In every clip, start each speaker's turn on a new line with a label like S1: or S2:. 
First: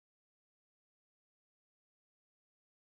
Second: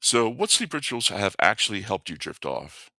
S1: So, what sleep rituals have actually helped you drift off?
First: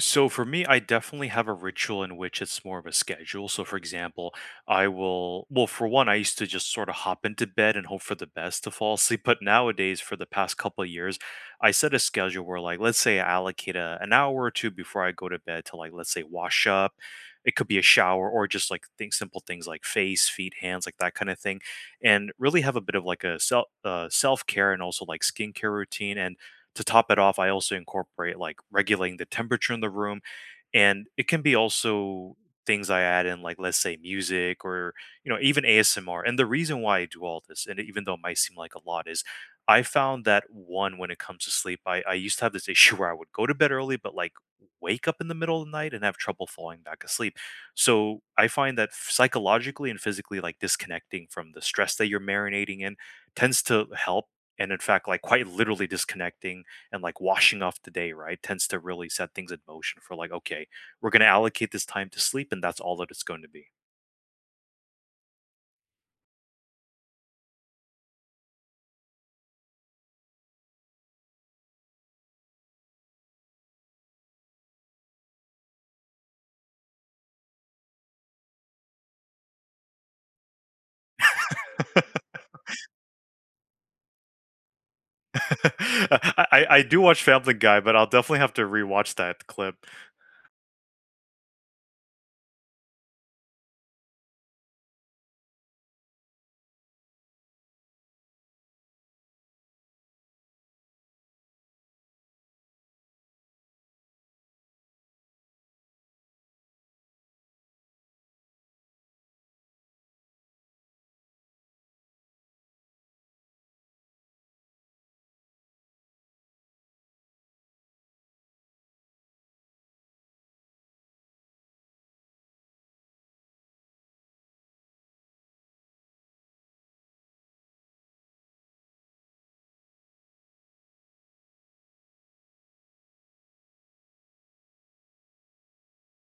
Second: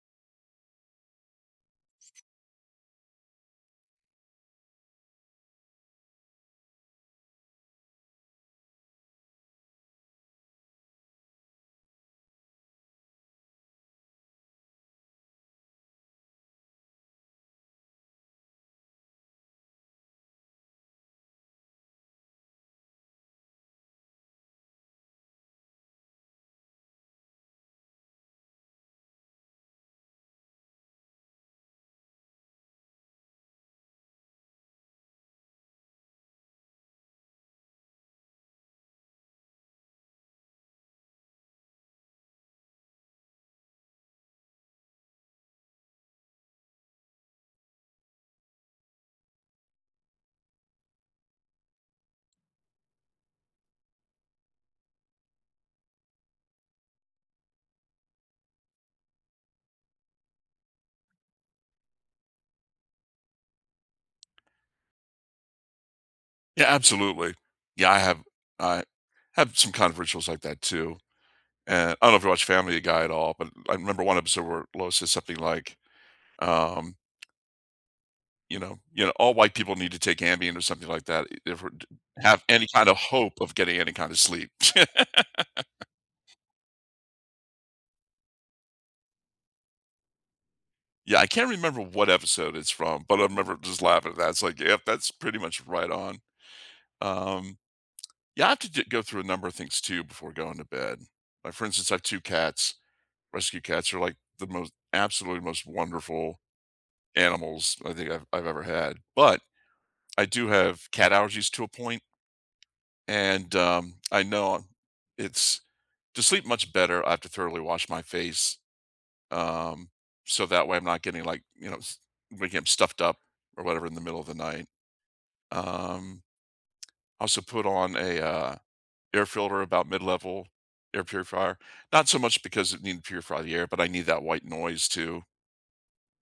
S2: So for me, I definitely have a ritual in which it's more of a schedule. So for example, I will, for one, I used to just sort of hop into bed and hope for the best to fall asleep. But nowadays, for the past couple of years, I set a schedule where, like, let's say I allocate an hour or two before I go to bed to, like, let's say wash up. It could be a shower or just like things, simple things like face, feet, hands, like that kind of thing, and really have a bit of like a self self care and also like skincare routine. And to top it off, I also incorporate like regulating the temperature in the room, and it can be also things I add in, like let's say music or, you know, even ASMR. And the reason why I do all this, and even though it might seem like a lot, is I found that one, when it comes to sleep, I used to have this issue where I would go to bed early, but like wake up in the middle of the night and have trouble falling back asleep. So I find that psychologically and physically, like disconnecting from the stress that you're marinating in, tends to help. And in fact, like quite literally disconnecting and like washing off the day, right, tends to really set things in motion for like, okay, we're gonna allocate this time to sleep, and that's all that it's going to be.
S1: Yeah, absolutely. Yeah, I have. I have some kind of rituals like that too. And I don't know if you watch Family Guy at all, but I remember one episode where Lois says something like, um, you know, all white people need to take Ambien or something like that if we're to have any kind of hope of getting any kind of sleep."
S2: I do watch Family Guy, but I'll definitely have to rewatch that clip.
S1: yeah, I can't remember what episode it's from, but I remember just laughing at that. It's like, yep, that's pretty much right on. Um, You have to d go through a number of things too before going to bed. Like, for instance, I have 2 cats. Rescue cats are, like, the most absolutely most wonderful animals I think I've ever had, but I do have cat allergies to a point. And, I know it's to sleep much better, I have to thoroughly wash my face, um, so that way I'm not getting, like, s waking up stuffed up or whatever in the middle of the night. Um, I also put on a air filter, about mid-level air purifier. Not so much because it needed to purify the air, but I need that white noise too,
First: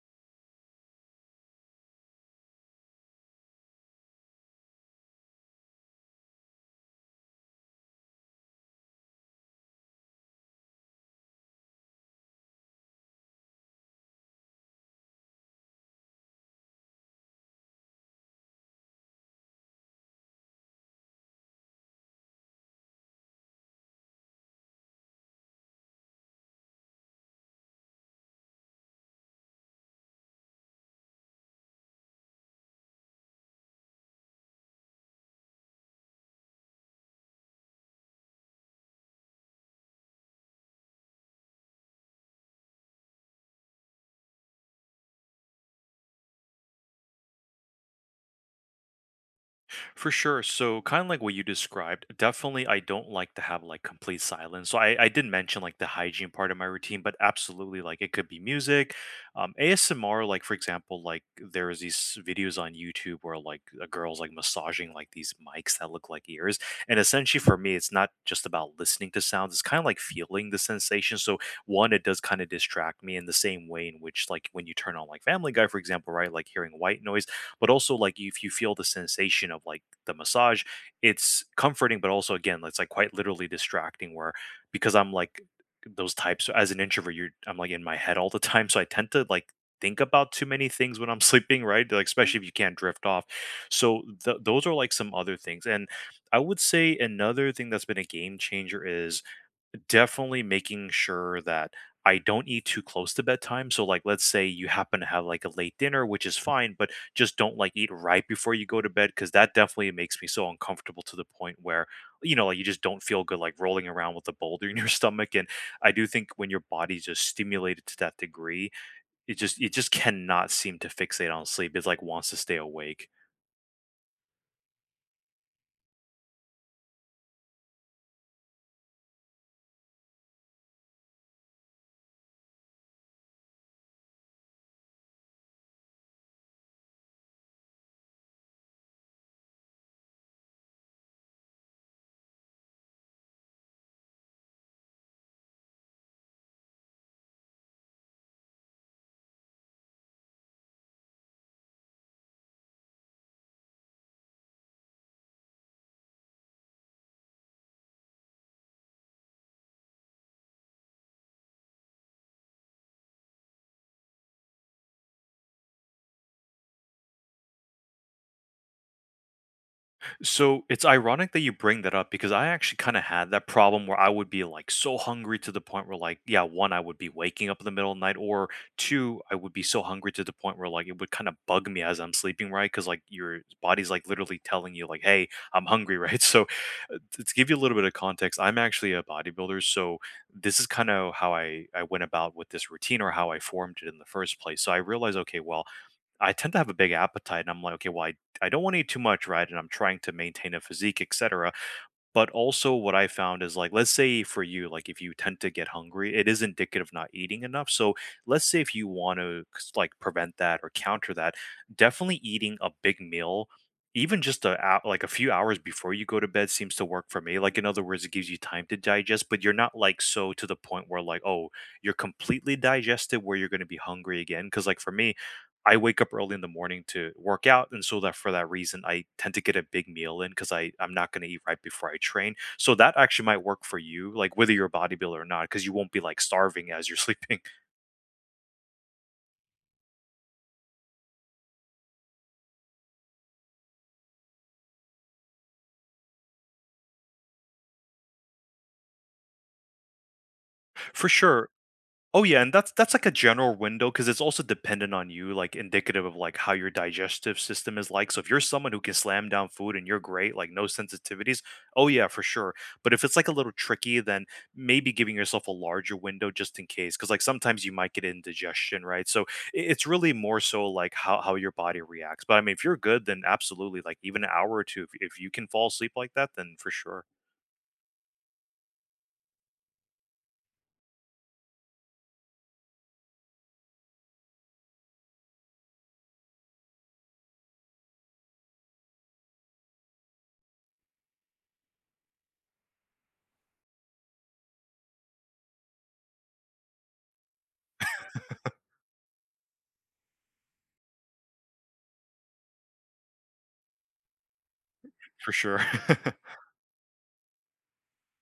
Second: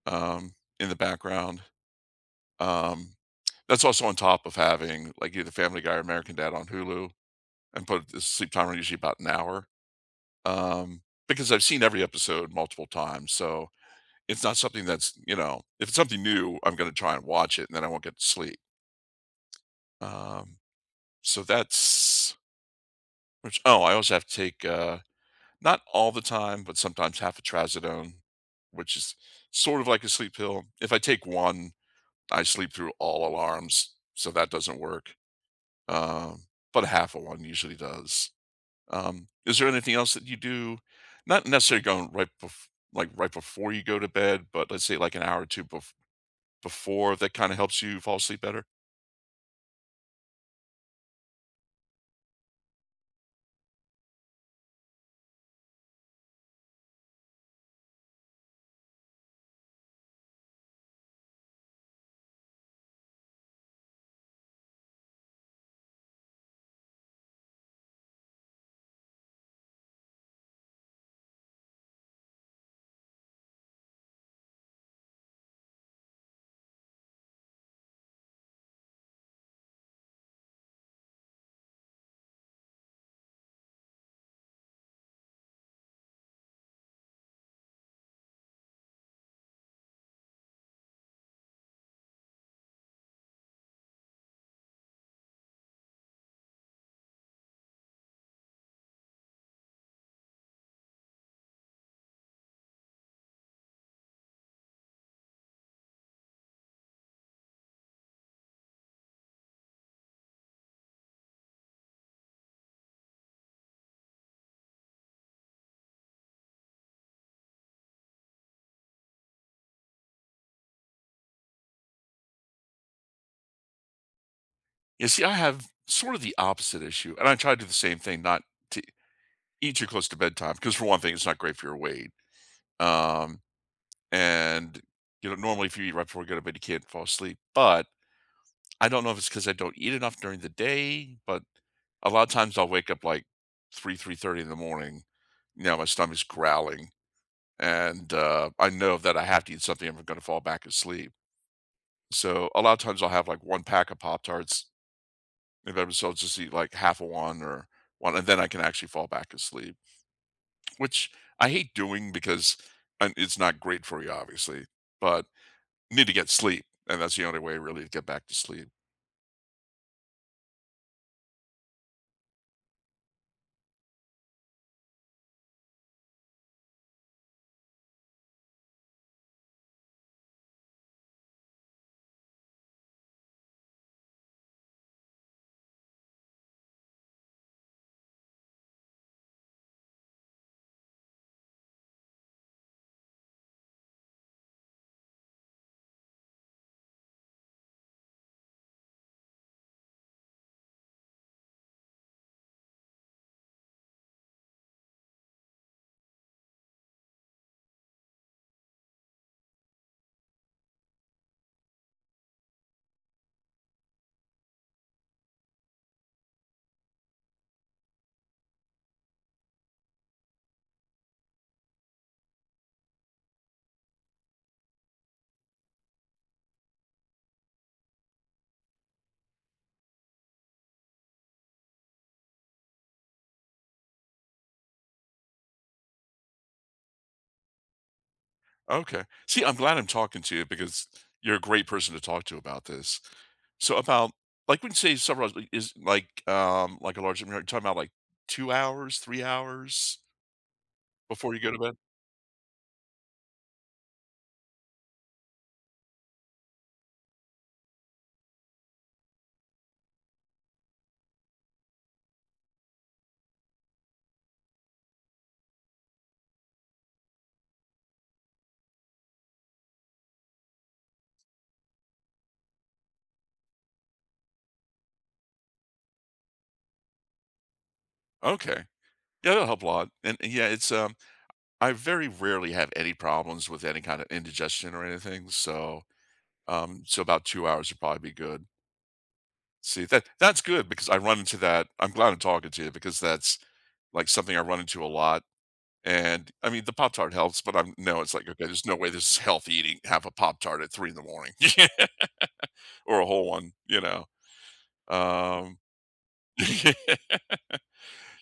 S1: um, in the background. Um, that's also on top of having like either Family Guy or American Dad on Hulu, and put the sleep timer usually about an hour. Um, because I've seen every episode multiple times. So it's not something that's, if it's something new, I'm gonna try and watch it and then I won't get to sleep. Um, so that's I also have to take, not all the time, but sometimes half a trazodone, which is sort of like a sleep pill. If I take one, I sleep through all alarms, so that doesn't work. Um, but a half of one usually does. Is there anything else that you do? Not necessarily going right like right before you go to bed, but let's say like an hour or two before, that kind of helps you fall asleep better.
S2: For sure. So kind of like what you described, definitely I don't like to have like complete silence. So I did mention like the hygiene part of my routine, but absolutely like it could be music. ASMR, like for example, like there is these videos on YouTube where like a girl's like massaging like these mics that look like ears. And essentially for me, it's not just about listening to sounds, it's kind of like feeling the sensation. So one, it does kind of distract me in the same way in which like when you turn on like Family Guy, for example, right? Like hearing white noise, but also like if you feel the sensation of like the massage, it's comforting, but also again it's like quite literally distracting where, because I'm like, those types, as an introvert, you're I'm like in my head all the time, so I tend to like think about too many things when I'm sleeping, right? Like especially if you can't drift off. So those are like some other things. And I would say another thing that's been a game changer is definitely making sure that I don't eat too close to bedtime. So, like, let's say you happen to have like a late dinner, which is fine, but just don't like eat right before you go to bed, because that definitely makes me so uncomfortable to the point where, you know, like you just don't feel good, like rolling around with a boulder in your stomach. And I do think when your body's just stimulated to that degree, it just cannot seem to fixate on sleep. It like wants to stay awake.
S1: You see, I have sort of the opposite issue, and I try to do the same thing, not to eat too close to bedtime, because for one thing, it's not great for your weight. Um, And normally if you eat right before you go to bed, you can't fall asleep. But I don't know if it's because I don't eat enough during the day, but a lot of times I'll wake up like three, 3:30 in the morning. You know, my stomach's growling, and I know that I have to eat something if I'm going to fall back asleep. So a lot of times I'll have like one pack of Pop Tarts. Maybe I'll just eat like half a one or one, and then I can actually fall back asleep, which I hate doing because it's not great for you, obviously. But need to get sleep, and that's the only way really to get back to sleep.
S2: So it's ironic that you bring that up, because I actually kind of had that problem where I would be like so hungry to the point where, like, yeah, one, I would be waking up in the middle of the night, or two, I would be so hungry to the point where like it would kind of bug me as I'm sleeping, right? Cuz like your body's like literally telling you like, hey, I'm hungry, right? So to give you a little bit of context, I'm actually a bodybuilder, so this is kind of how I went about with this routine or how I formed it in the first place. So I realized, okay, well, I tend to have a big appetite and I'm like, okay, well, I don't want to eat too much, right? And I'm trying to maintain a physique, etc. But also what I found is like, let's say for you, like if you tend to get hungry, it is indicative of not eating enough. So let's say if you want to like prevent that or counter that, definitely eating a big meal, even just like a few hours before you go to bed, seems to work for me. Like in other words, it gives you time to digest, but you're not like so to the point where like, oh, you're completely digested where you're going to be hungry again. Because like for me, I wake up early in the morning to work out, and so that for that reason, I tend to get a big meal in because I'm not going to eat right before I train. So that actually might work for you, like whether you're a bodybuilder or not, because you won't be like starving as you're sleeping.
S1: Okay. See, I'm glad I'm talking to you because you're a great person to talk to about this. So about, like, when you say several hours, like, is like a large, you're talking about like 2 hours, 3 hours
S2: For
S1: before you
S2: sure.
S1: go to bed?
S2: Oh yeah, and that's like a general window because it's also dependent on you, like, indicative of, like, how your digestive system is like, so if you're someone who can slam down food and you're great, like, no sensitivities, oh yeah, for sure, but if it's, like, a little tricky, then maybe giving yourself a larger window, just in case, because like, sometimes you might get indigestion, right? So, I it's really more so, like, how your body reacts, but, I mean, if you're good, then absolutely, like, even an hour or 2, if you can fall asleep like that, then for sure,
S1: Okay. Yeah, that'll help a lot. And yeah, it's I very rarely have any problems with any kind of indigestion or anything. So about 2 hours would probably be good. See, that's good, because I run into that. I'm glad I'm talking to you because that's, like, something I run into a lot. And, I mean, the Pop-Tart helps, but I'm no, it's like, "Okay, there's no way this is healthy eating, have a Pop-Tart at 3 in the morning," or a whole one, you know?
S2: for
S1: Um,
S2: sure.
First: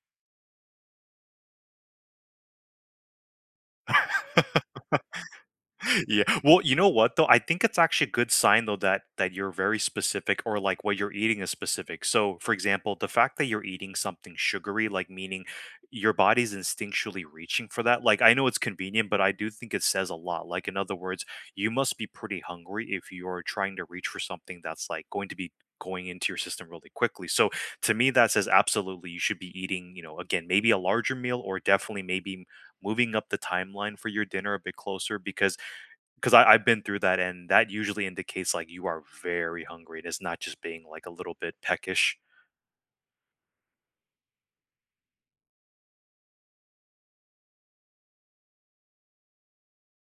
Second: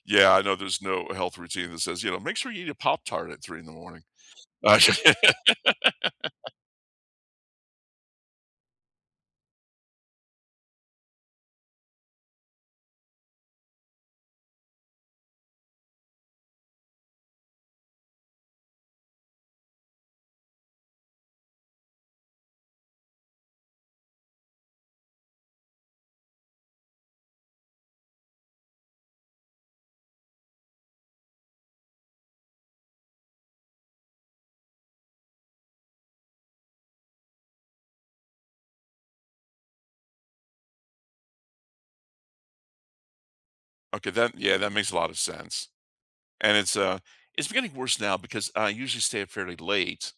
S1: yeah, I know there's no health routine that says, "Make sure you eat a Pop-Tart at 3 in the morning." Uh,
S2: Yeah. Well, you know what though? I think it's actually a good sign though that you're very specific or like what you're eating is specific. So, for example, the fact that you're eating something sugary, like, meaning your body's instinctually reaching for that. Like I know it's convenient, but I do think it says a lot. Like in other words, you must be pretty hungry if you're trying to reach for something that's like going to be going into your system really quickly. So, to me that says absolutely you should be eating, you know, again, maybe a larger meal, or definitely maybe moving up the timeline for your dinner a bit closer, because I, have been through that, and that usually indicates like you are very hungry, and it's not just being like a little bit peckish.
S1: okay, that yeah, that makes a lot of sense, and it's getting worse now because I usually stay up fairly late,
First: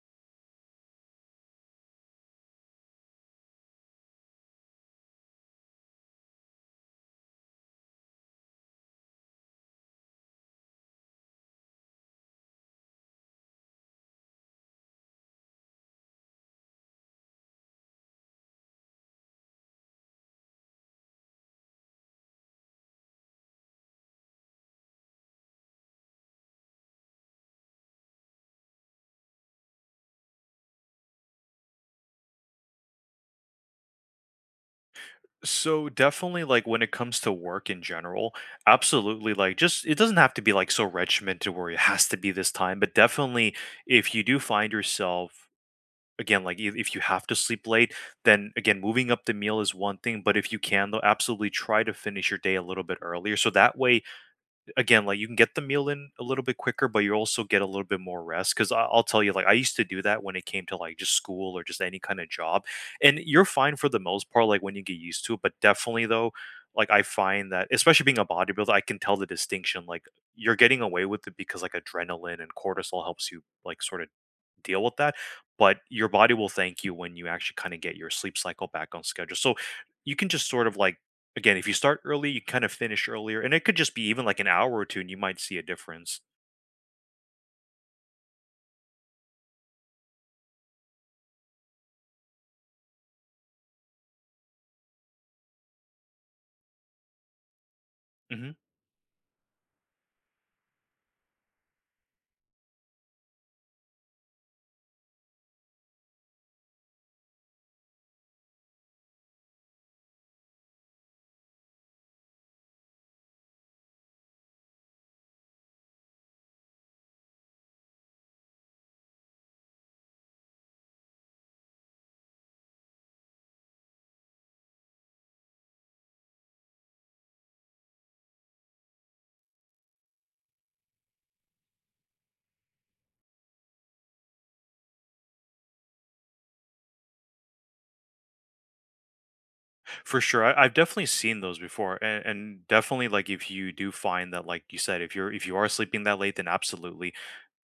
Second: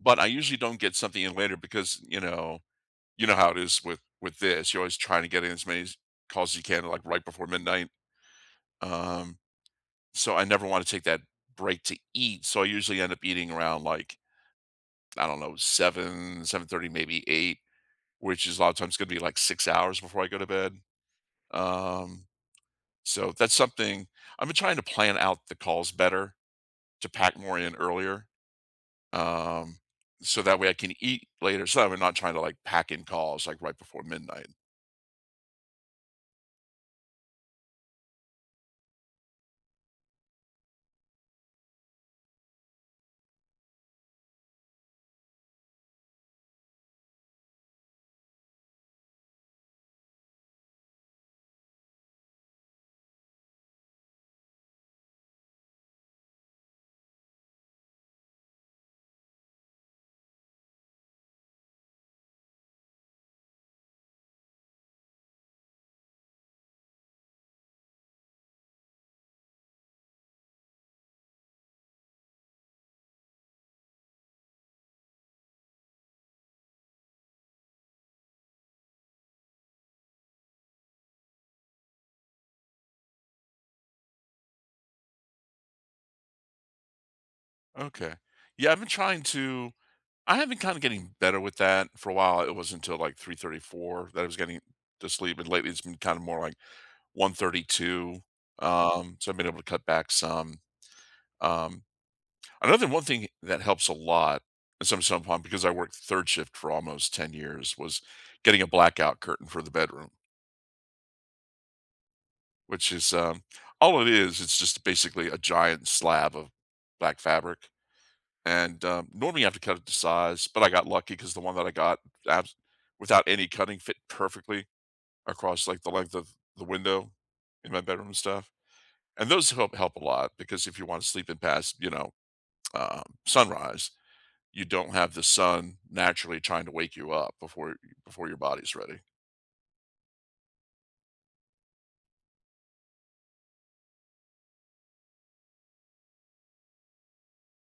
S1: but I usually don't get something in later because, you know how it is with this. You're always trying to get in as many calls as you can, like right before midnight. Um, so I never want to take that break to eat. So I usually end up eating around like I don't know seven, 7:30, maybe eight, which is a lot of times going to be like 6 hours before I go to bed. Um, so that's something I've been trying to plan out the calls better, to pack more in earlier. Um, so that way I can eat later. So that I'm not trying to like pack in calls like right before midnight.
S2: So definitely, like when it comes to work in general, absolutely, like, just it doesn't have to be like so regimented where it has to be this time, but definitely, if you do find yourself again, like if you have to sleep late, then again, moving up the meal is one thing, but if you can, though, absolutely try to finish your day a little bit earlier, so that way again, like, you can get the meal in a little bit quicker, but you also get a little bit more rest. Because I'll tell you, like, I used to do that when it came to, like, just school or just any kinda job, and you're fine for the most part, like, when you get used to it, but definitely though, like, I find that especially being a bodybuilder, I can tell the distinction, like, you're getting away with it because, like, adrenaline and cortisol helps you, like, sorta deal with that, but your body will thank you when you actually kinda get your sleep cycle back on schedule. So you can just sort of, like, again, if you start early, you kind of finish earlier, and it could just be even like an hour or 2, and you might see a difference.
S1: Okay. Yeah, I have been kind of getting better with that for a while. It wasn't until like 3:34 that I was getting to sleep, and lately it's been kind of more like 1:32.
S2: Mhm.
S1: So I've been able to cut back some. Um, Another one thing that helps a lot, and some point, because I worked third shift for almost 10 years, was getting a blackout curtain for the bedroom, which is, all it is. It's just basically a giant slab of black fabric. And, normally, you have to cut it to size, but I got lucky because the one that I got abs without any cutting fit perfectly across, like, the length of the window in my bedroom and stuff. And those help a lot because if you wanna sleep in past, sunrise, you don't have the sun naturally trying to wake you up before your body's ready.
S2: For sure. I've definitely seen those before. And definitely like if you do find that like you said, if you're if you are sleeping that late, then absolutely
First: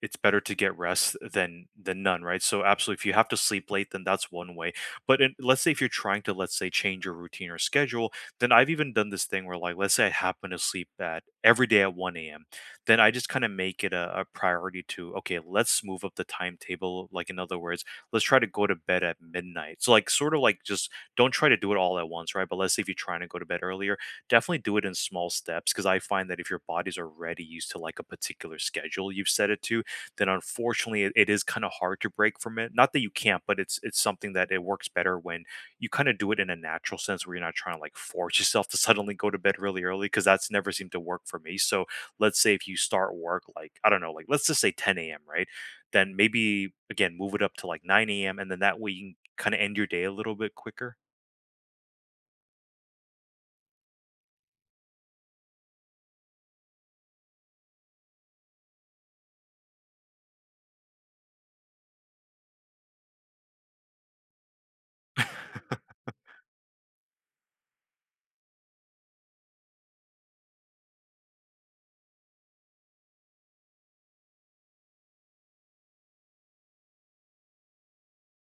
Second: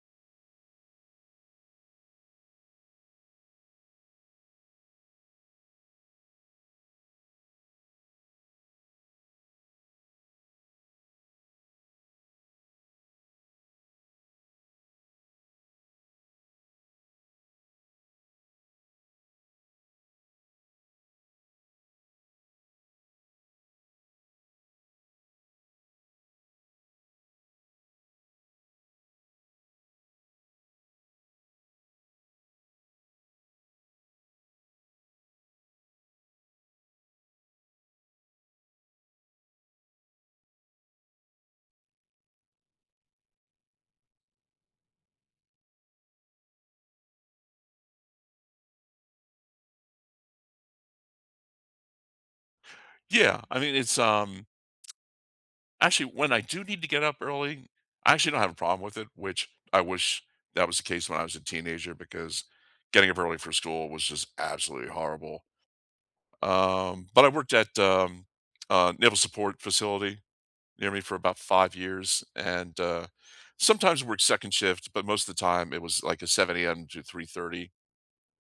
S2: it's better to get rest than none, right? So absolutely if you have to sleep late, then that's one way. But in, let's say if you're trying to, let's say, change your routine or schedule, then I've even done this thing where like let's say I happen to sleep at every day at 1 a.m. Then I just kind of make it a priority to, okay, let's move up the timetable. Like in other words, let's try to go to bed at midnight. So like sort of like just don't try to do it all at once, right? But let's say if you're trying to go to bed earlier, definitely do it in small steps, because I find that if your body's already used to like a particular schedule you've set it to, then unfortunately it is kind of hard to break from it. Not that you can't, but it's something that it works better when you kind of do it in a natural sense, where you're not trying to like force yourself to suddenly go to bed really early, because that's never seemed to work for me. So let's say if you start work like, I don't know, like let's just say 10 a.m., right, then maybe again move it up to like 9 a.m., and then that way you can kind of end your day a little bit quicker.
S1: Yeah, I mean, actually, when I do need to get up early, I actually don't have a problem with it, which I wish that was the case when I was a teenager because getting up early for school was just absolutely horrible. But I worked at, a naval support facility near me for about 5 years, and sometimes worked second shift, but most of the time it was like a 7 a.m. to 3:30,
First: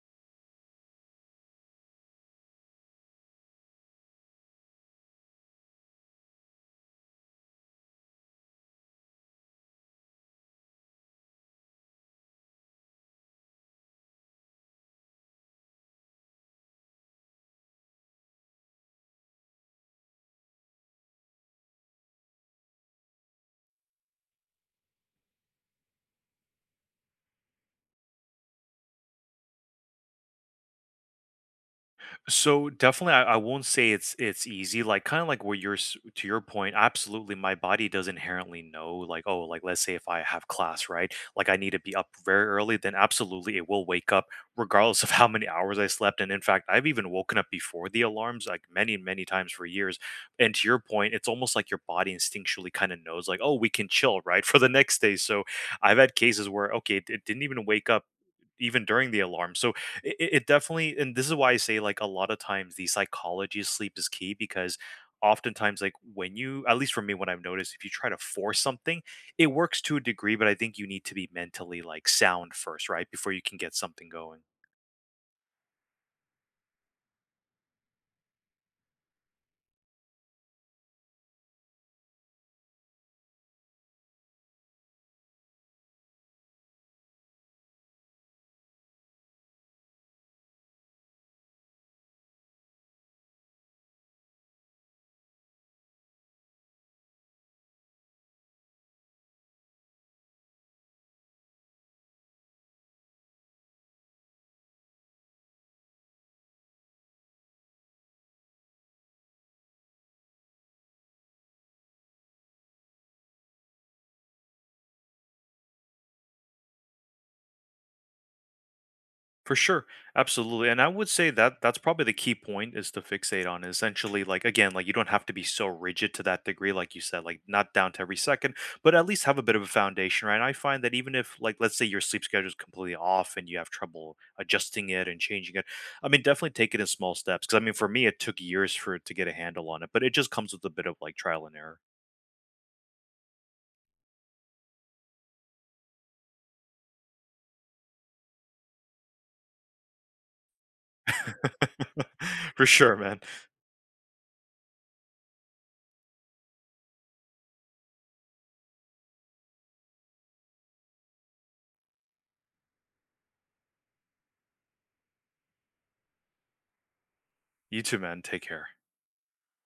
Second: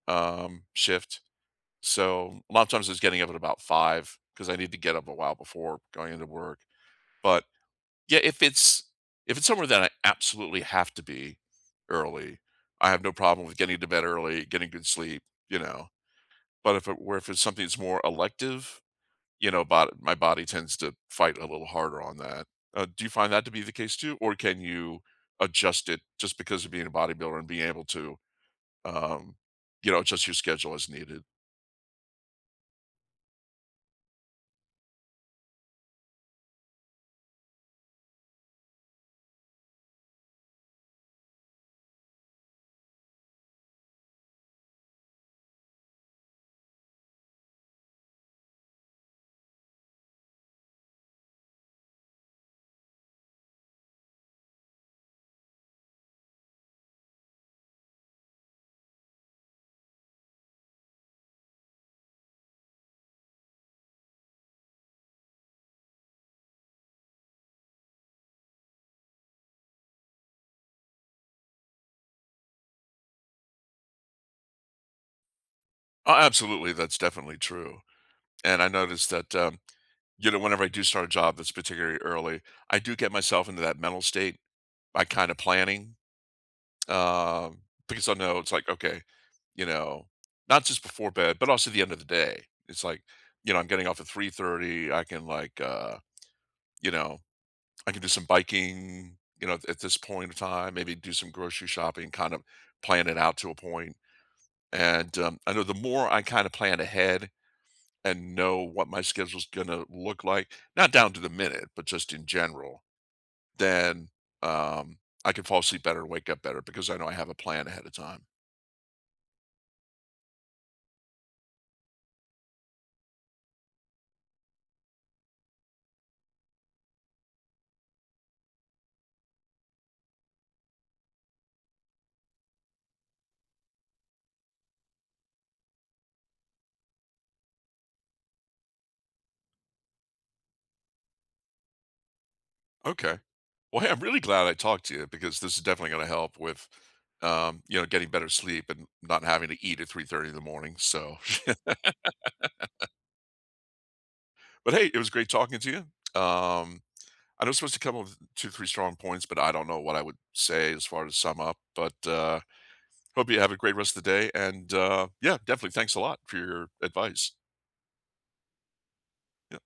S1: shift. So a lot of times I was getting up at about five because I need to get up a while before going into work. But yeah, if it's somewhere that I absolutely have to be early, I have no problem with getting to bed early, getting good sleep, you know. But if it where if it's something that's more elective, bod my body tends to fight a little harder on that. Do you find that to be the case too, or can you adjust it just because of being a bodybuilder and being able to, um, adjust your schedule as needed?
S2: So definitely, I won't say it's easy. Like kind of like where to your point. Absolutely, my body does inherently know. Like, oh, like let's say if I have class, right? Like I need to be up very early. Then absolutely, it will wake up regardless of how many hours I slept. And in fact, I've even woken up before the alarms, like many many times for years. And to your point, it's almost like your body instinctually kind of knows, like, oh, we can chill, right, for the next day. So I've had cases where, okay, it didn't even wake up even during the alarm. So it definitely, and this is why I say, like, a lot of times the psychology of sleep is key, because oftentimes, like, when you, at least for me, what I've noticed, if you try to force something, it works to a degree, but I think you need to be mentally like sound first, right, before you can get something going.
S1: Oh, absolutely, that's definitely true. And I noticed that, whenever I do start a job that's particularly early, I do get myself into that mental state by kind of planning, um, because I know it's like, okay, you know, not just before bed, but also the end of the day. It's like, I'm getting off at 3:30. You know, I can do some biking, you know, at this point of time, maybe do some grocery shopping, kind of plan it out to a point. And I know the more I kind of plan ahead and know what my schedule's gonna look like, not down to the minute, but just in general, then, um, I can fall asleep better and wake up better because I know I have a plan ahead of time.
S2: For sure. Absolutely. And I would say that that's probably the key point, is to fixate on essentially, like, again, like you don't have to be so rigid to that degree, like you said, like not down to every second, but at least have a bit of a foundation, right? And I find that even if, like, let's say your sleep schedule is completely off and you have trouble adjusting it and changing it, I mean, definitely take it in small steps. Cause I mean for me it took years for it to get a handle on it, but it just comes with a bit of like trial and error.
S1: Okay. Well, hey, I'm really glad I talked to you because this is definitely gonna help with, getting better sleep and not having to eat at 3:30 in the morning. So
S2: For sure, man.
S1: but hey, it was great talking to you. Um, I know I'm supposed to come up with 2, 3 strong points, but I don't know what I would say as far as sum up, but, hope you have a great rest of the day. And yeah, definitely thanks a lot for your advice.
S2: You too, man. Take care.
S1: Yeah.